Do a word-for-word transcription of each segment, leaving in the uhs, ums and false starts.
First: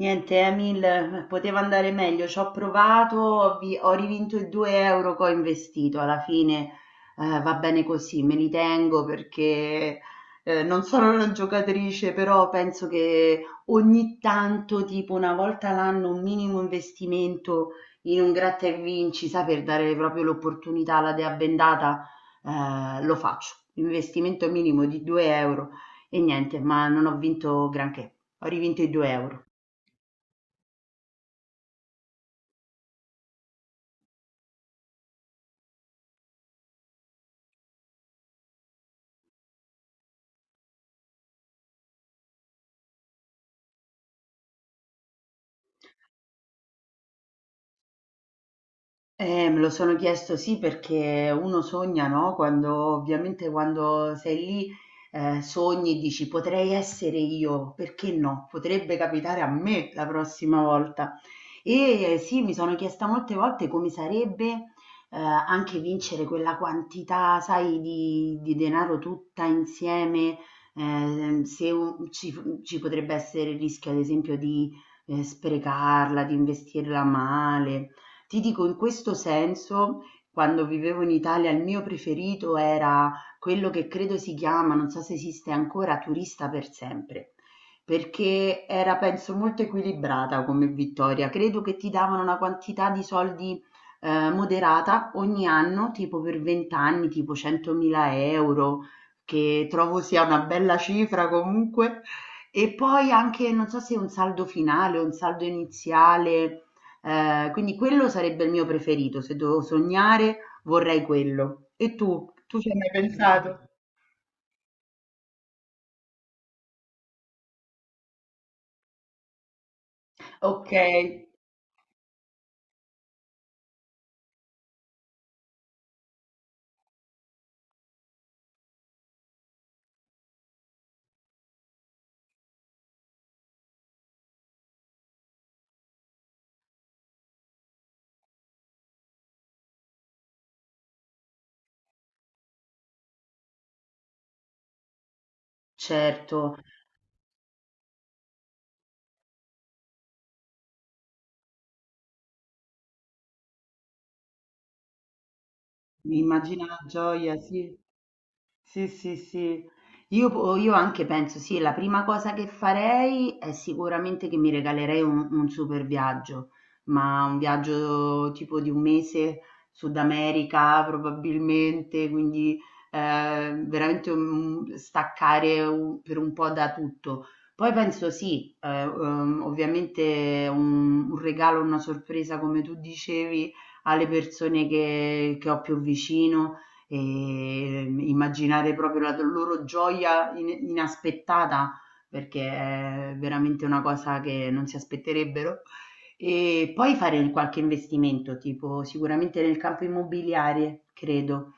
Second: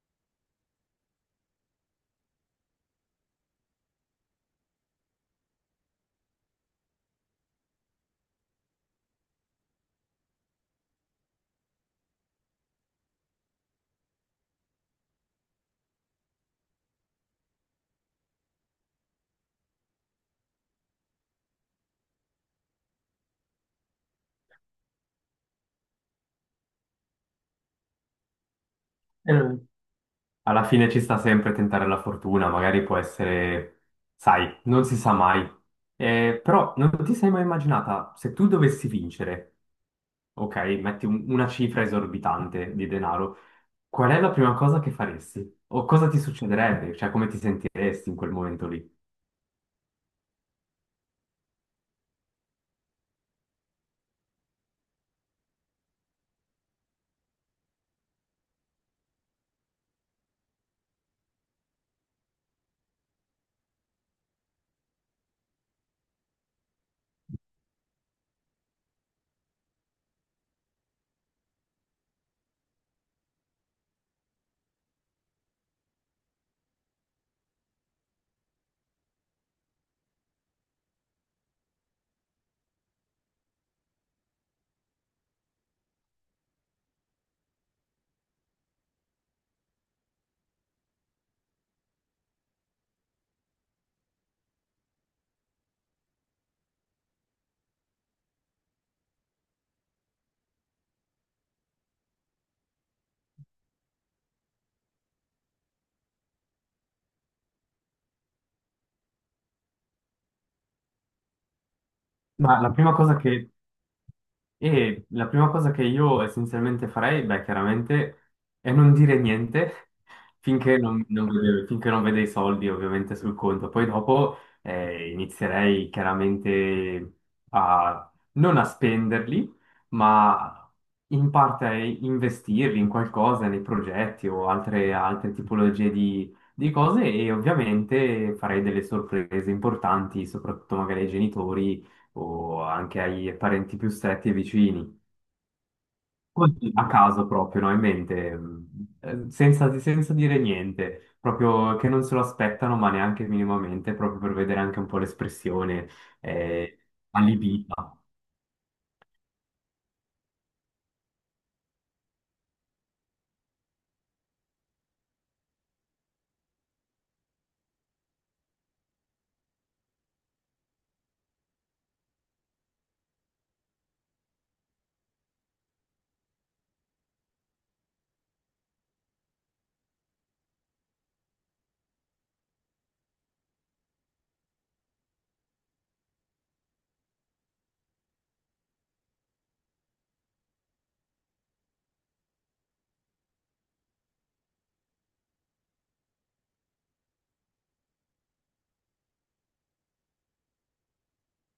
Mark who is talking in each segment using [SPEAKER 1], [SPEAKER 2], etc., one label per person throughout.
[SPEAKER 1] Niente, Emil, poteva andare meglio, ci ho provato, ho, vi- ho rivinto i due euro che ho investito, alla fine. Eh, va bene così, me li tengo perché eh, non sono una giocatrice, però penso che ogni tanto, tipo una volta l'anno, un minimo investimento in un gratta e vinci, sa, per dare proprio l'opportunità alla dea bendata, eh, lo faccio, investimento minimo di due euro. E niente, ma non ho vinto granché, ho rivinto i due euro.
[SPEAKER 2] Eh, Alla fine ci sta sempre tentare la fortuna, magari può essere, sai, non si sa mai. Eh, però non ti sei mai immaginata, se tu dovessi vincere, ok, metti un- una cifra esorbitante di denaro, qual è la prima cosa che faresti? O cosa ti succederebbe? Cioè, come ti sentiresti in quel momento lì?
[SPEAKER 1] Eh, me lo sono chiesto, sì, perché uno sogna, no? Quando ovviamente quando sei lì eh, sogni e dici potrei essere io, perché no? Potrebbe capitare a me la prossima volta. E eh, sì, mi sono chiesta molte volte come sarebbe eh, anche vincere quella quantità, sai, di, di denaro tutta insieme. Ehm, se un- ci, Ci potrebbe essere il rischio, ad esempio, di eh, sprecarla, di investirla male. Ti dico in questo senso, quando vivevo in Italia il mio preferito era quello che credo si chiama, non so se esiste ancora, Turista per sempre, perché era, penso, molto equilibrata come vittoria. Credo che ti davano una quantità di soldi eh, moderata ogni anno, tipo per venti anni, tipo centomila euro, che trovo sia una bella cifra comunque. E poi anche, non so se un saldo finale o un saldo iniziale. Ehm, quindi quello sarebbe il mio preferito, se devo sognare vorrei quello. E tu?
[SPEAKER 2] Ma
[SPEAKER 1] Tu ci
[SPEAKER 2] La
[SPEAKER 1] hai mai
[SPEAKER 2] prima cosa che
[SPEAKER 1] pensato?
[SPEAKER 2] E la prima cosa che io essenzialmente farei, beh, chiaramente, è non dire niente
[SPEAKER 1] Ok,
[SPEAKER 2] finché non, non vede, finché non vede i soldi ovviamente sul conto. Poi dopo eh, inizierei chiaramente a non a spenderli, ma in parte a investirli in qualcosa, nei progetti o altre, altre tipologie di, di cose e ovviamente farei delle sorprese importanti, soprattutto magari ai genitori o anche ai parenti più stretti e vicini,
[SPEAKER 1] certo,
[SPEAKER 2] Oddio, a caso proprio, no? In mente, mh, eh, senza, senza dire niente, proprio che non se lo aspettano, ma neanche minimamente, proprio per vedere anche un po' l'espressione
[SPEAKER 1] mi immagino la
[SPEAKER 2] eh,
[SPEAKER 1] gioia, sì.
[SPEAKER 2] allibita.
[SPEAKER 1] Sì, sì, sì. Io, po- io anche penso, sì, la prima cosa che farei è sicuramente che mi regalerei un, un super viaggio, ma un viaggio tipo di un mese, Sud America probabilmente, quindi eh, veramente un- staccare un- per un po' da tutto. Poi penso, sì, eh, ehm, ovviamente un, un regalo, una sorpresa, come tu dicevi, alle persone che che ho più vicino. Ehm, immaginare proprio la loro gioia in inaspettata, perché è veramente una cosa che non si aspetterebbero. E poi fare qualche investimento, tipo sicuramente nel campo immobiliare, credo.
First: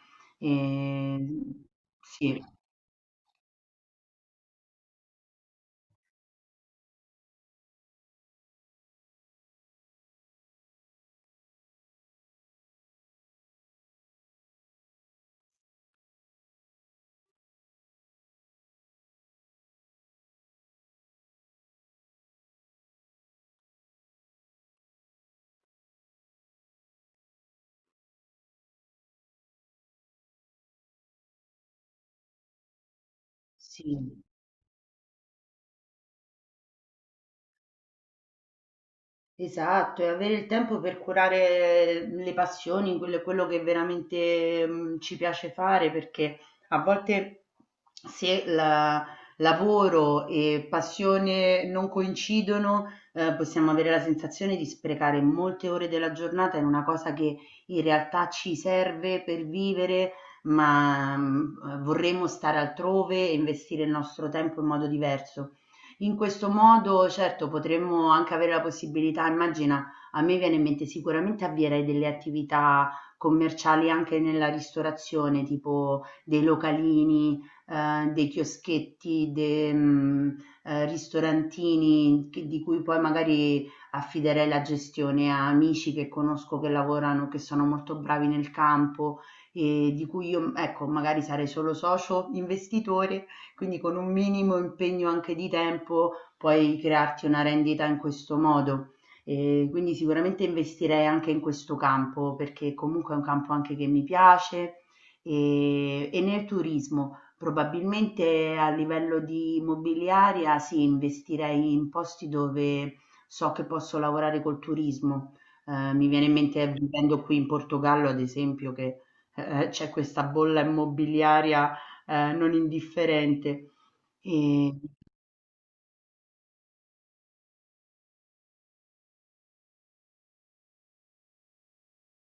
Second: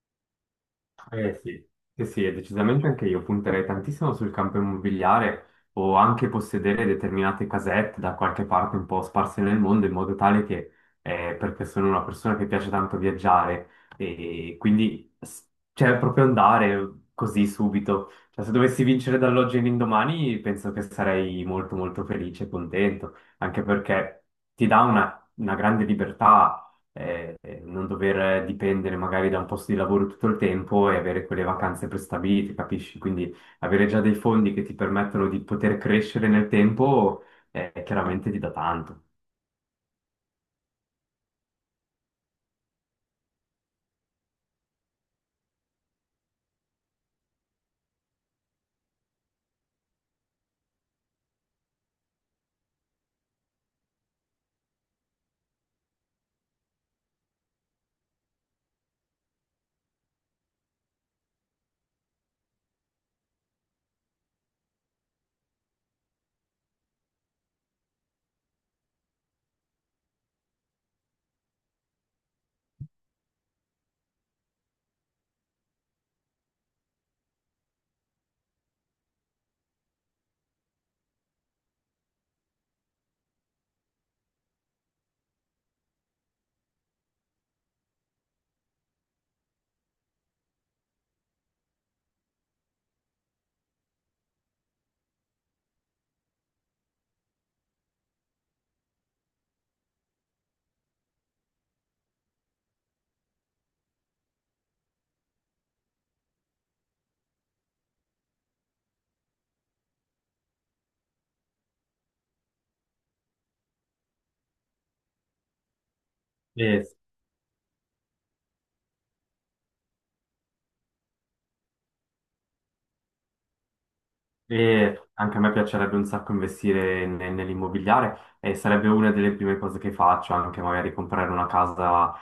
[SPEAKER 2] Eh
[SPEAKER 1] Ehm,
[SPEAKER 2] sì, sì, sì, e
[SPEAKER 1] sì,
[SPEAKER 2] decisamente anche io punterei tantissimo sul campo immobiliare o anche possedere determinate casette da qualche parte un po' sparse nel mondo in modo tale che, eh, perché sono una persona che piace tanto viaggiare e quindi s- cioè, proprio andare così subito. Cioè, se dovessi vincere dall'oggi all'indomani penso che sarei molto molto felice e contento, anche perché ti dà una una grande libertà eh, non dover dipendere magari da un posto di lavoro tutto il tempo e avere quelle vacanze prestabilite, capisci? Quindi avere
[SPEAKER 1] sì.
[SPEAKER 2] già dei fondi che ti permettono di poter crescere nel tempo, eh, chiaramente ti dà tanto.
[SPEAKER 1] Esatto, e avere il tempo per curare le passioni, quello quello che veramente, mhmm, ci piace fare, perché a volte se la lavoro e passione non coincidono, ehm, possiamo avere la sensazione di sprecare molte ore della giornata in una cosa che in realtà ci serve per vivere, ma, mhmm, vorremmo stare altrove e investire il nostro tempo in modo diverso. In questo modo, certo, potremmo anche avere la possibilità, immagina, a me viene in mente sicuramente avvierei delle attività commerciali anche nella ristorazione, tipo dei localini, eh, dei chioschetti, dei mm, eh, ristorantini che- di cui poi magari affiderei la gestione a amici che conosco che lavorano, che sono molto bravi nel campo e di cui io, ecco, magari sarei solo socio investitore, quindi con un minimo impegno anche di tempo puoi crearti una rendita in questo modo. E quindi sicuramente investirei anche in questo campo perché comunque è un campo anche che mi piace e, e nel turismo. Probabilmente a livello di immobiliaria, sì, investirei in posti dove so che posso lavorare col turismo. Eh, mi viene in mente
[SPEAKER 2] E,
[SPEAKER 1] vivendo qui in Portogallo, ad esempio, che eh, c'è questa bolla immobiliaria ehm, non indifferente. E
[SPEAKER 2] e anche a me piacerebbe un sacco investire ne- nell'immobiliare e sarebbe una delle prime cose che faccio, anche magari comprare una casa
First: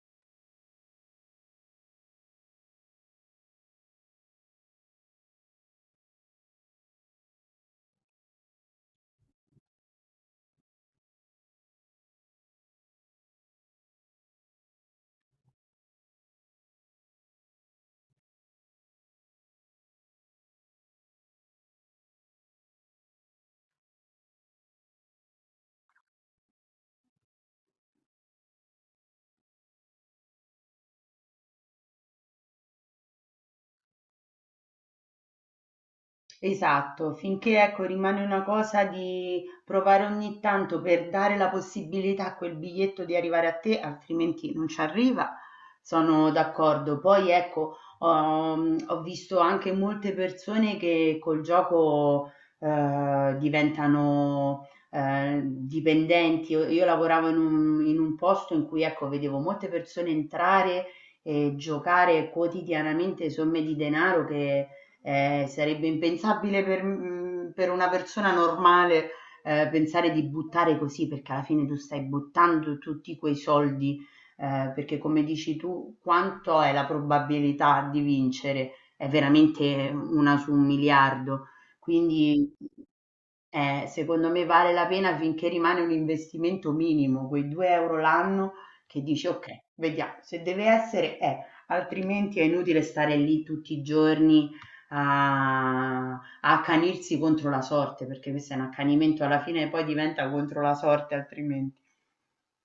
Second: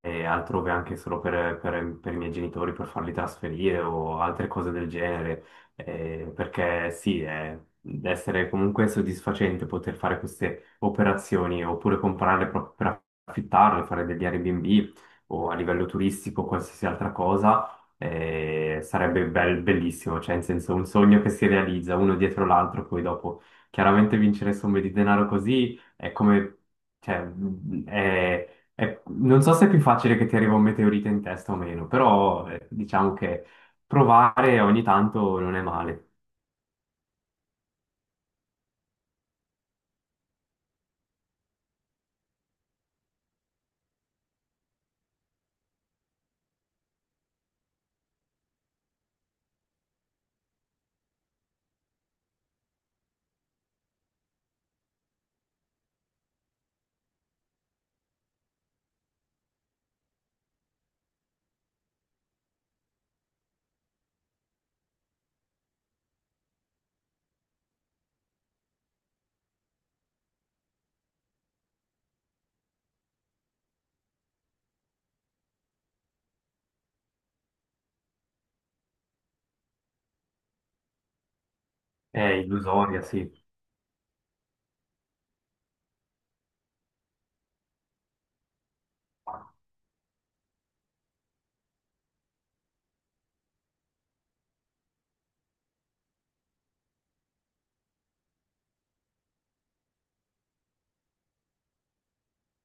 [SPEAKER 2] e altrove anche solo per, per- per i miei genitori, per farli trasferire o altre cose del genere, eh, perché sì, è, deve essere comunque soddisfacente poter fare queste operazioni oppure comprarle proprio per affittarle, fare degli Airbnb o a livello turistico, qualsiasi altra cosa. Eh, sarebbe bel- bellissimo, cioè in senso un sogno che si realizza uno dietro l'altro, poi dopo chiaramente vincere somme di denaro così è come, cioè, è, eh, non so se è più facile che ti arriva un meteorite in testa o meno, però eh, diciamo che provare ogni tanto non è male.
[SPEAKER 1] esatto, finché ecco rimane una cosa di provare ogni tanto per dare la possibilità a quel biglietto di arrivare a te, altrimenti non ci arriva, sono d'accordo. Poi ecco, ho, ho visto anche molte persone che col gioco eh, diventano eh, dipendenti. Io, io lavoravo in un, in un posto in cui, ecco, vedevo molte persone entrare e giocare quotidianamente somme di denaro che Ehm, sarebbe impensabile per mhmm, per una persona normale, ehm, pensare di buttare così, perché alla fine tu stai buttando tutti quei soldi, ehm, perché come dici tu, quanto è la probabilità di vincere? È veramente un su un miliardo.
[SPEAKER 2] È
[SPEAKER 1] Quindi
[SPEAKER 2] illusoria, sì.
[SPEAKER 1] eh, secondo me vale la pena finché rimane un investimento minimo, quei due euro l'anno, che dici ok, vediamo, se deve essere è, altrimenti è inutile stare lì tutti i giorni a, a accanirsi contro la sorte, perché questo è un accanimento alla fine e poi diventa contro la sorte altrimenti.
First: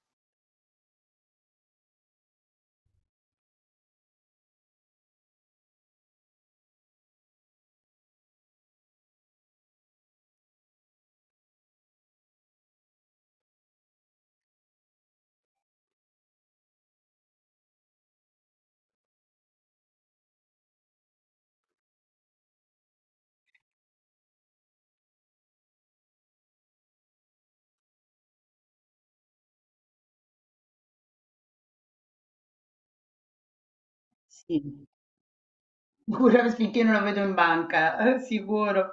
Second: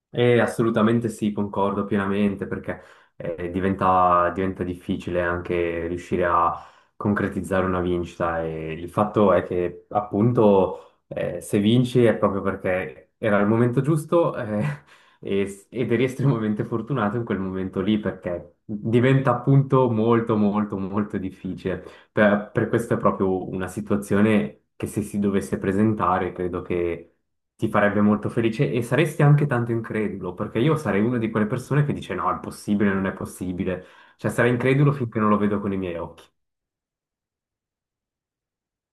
[SPEAKER 2] Eh, assolutamente sì, concordo pienamente perché eh, diventa, diventa difficile anche riuscire a concretizzare una vincita e il fatto è che appunto eh, se vinci è proprio perché era il momento giusto eh, e- ed eri estremamente fortunato in quel momento lì perché diventa appunto molto molto molto difficile. Per, per questo è proprio una situazione che se si dovesse presentare credo che ti farebbe molto felice e saresti anche tanto incredulo, perché io sarei una di quelle persone che dice no, è possibile, non è possibile. Cioè sarei
[SPEAKER 1] Sì.
[SPEAKER 2] incredulo finché non lo vedo con i miei occhi.
[SPEAKER 1] Pure finché non lo vedo in banca, eh, sicuro,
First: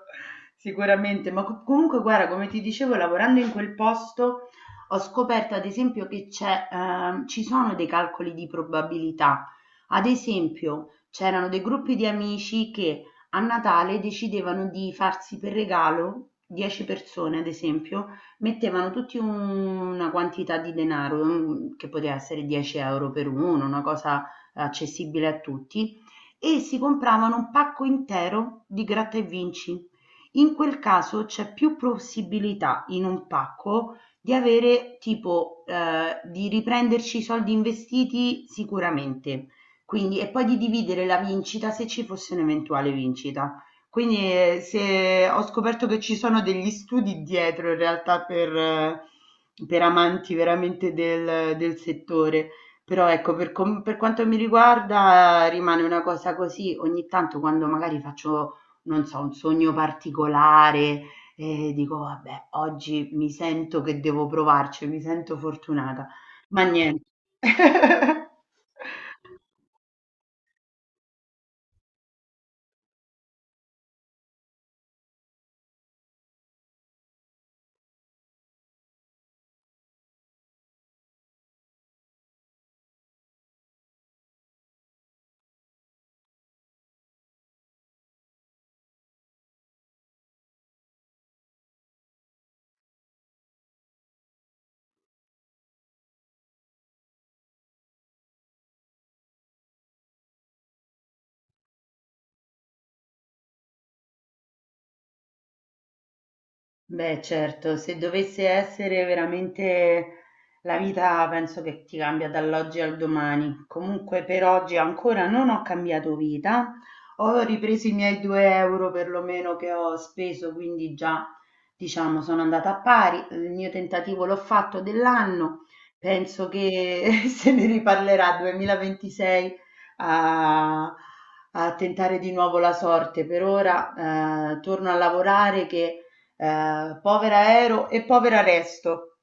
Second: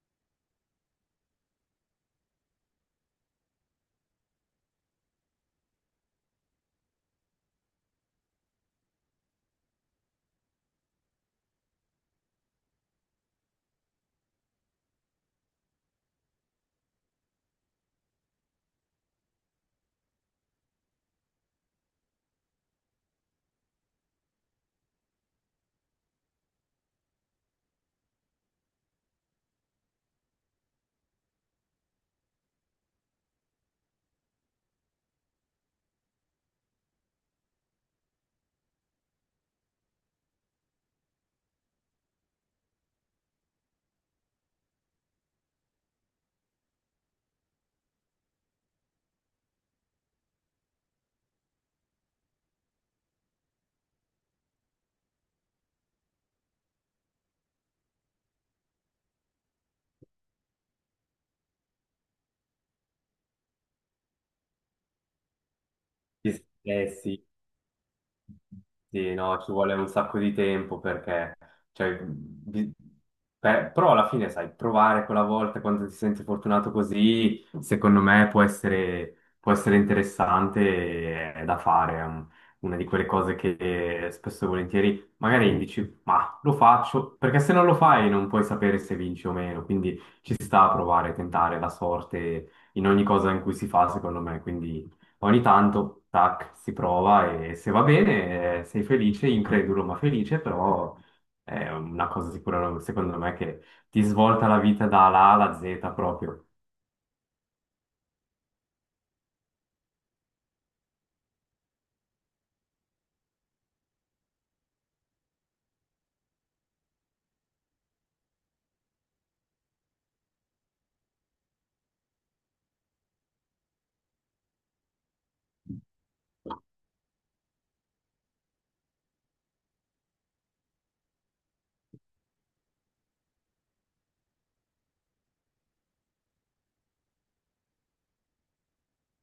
[SPEAKER 1] sicuramente. Ma co- comunque, guarda, come ti dicevo, lavorando in quel posto ho scoperto, ad esempio, che c'è, ehm, ci sono dei calcoli di probabilità. Ad esempio, c'erano dei gruppi di amici che a Natale decidevano di farsi per regalo dieci persone, ad esempio, mettevano tutti un- una quantità di denaro, un- che poteva essere dieci euro per uno, una cosa accessibile a tutti, e si compravano un pacco intero di gratta e vinci. In quel caso c'è più possibilità in un pacco di avere, tipo, eh, di riprenderci i soldi investiti sicuramente. Quindi, e poi di dividere la vincita se ci fosse un'eventuale vincita. Quindi eh, se ho scoperto che ci sono degli studi dietro in realtà per, eh, per amanti veramente del, del settore, però ecco, per, com- per quanto mi riguarda eh, rimane una cosa così, ogni tanto quando magari faccio, non so, un sogno particolare e dico, vabbè, oggi mi sento che devo provarci, mi sento fortunata, ma
[SPEAKER 2] Eh
[SPEAKER 1] niente.
[SPEAKER 2] sì, sì, no, ci vuole un sacco di tempo perché, cioè, bi- per- però alla fine, sai, provare quella volta quando ti senti fortunato così, secondo me può essere, può essere interessante e è da fare, è un- una di quelle cose che spesso e volentieri magari dici, ma lo faccio, perché se non lo fai non puoi sapere se vinci o meno, quindi ci sta a provare, tentare la sorte in ogni cosa in cui si fa, secondo me, quindi. Ogni tanto, tac, si prova e se va bene, eh, sei felice, incredulo ma felice, però è una cosa sicura, secondo me, che ti svolta la vita dalla A alla zeta proprio.
[SPEAKER 1] Beh, certo, se dovesse essere veramente la vita, penso che ti cambia dall'oggi al domani. Comunque, per oggi ancora non ho cambiato vita, ho ripreso i miei due euro perlomeno che ho speso, quindi già, diciamo, sono andata a pari. Il mio tentativo l'ho fatto dell'anno, penso che se ne riparlerà duemilaventisei a, a tentare di nuovo la sorte. Per ora, eh, torno a lavorare che eh, Povera Ero e povera Resto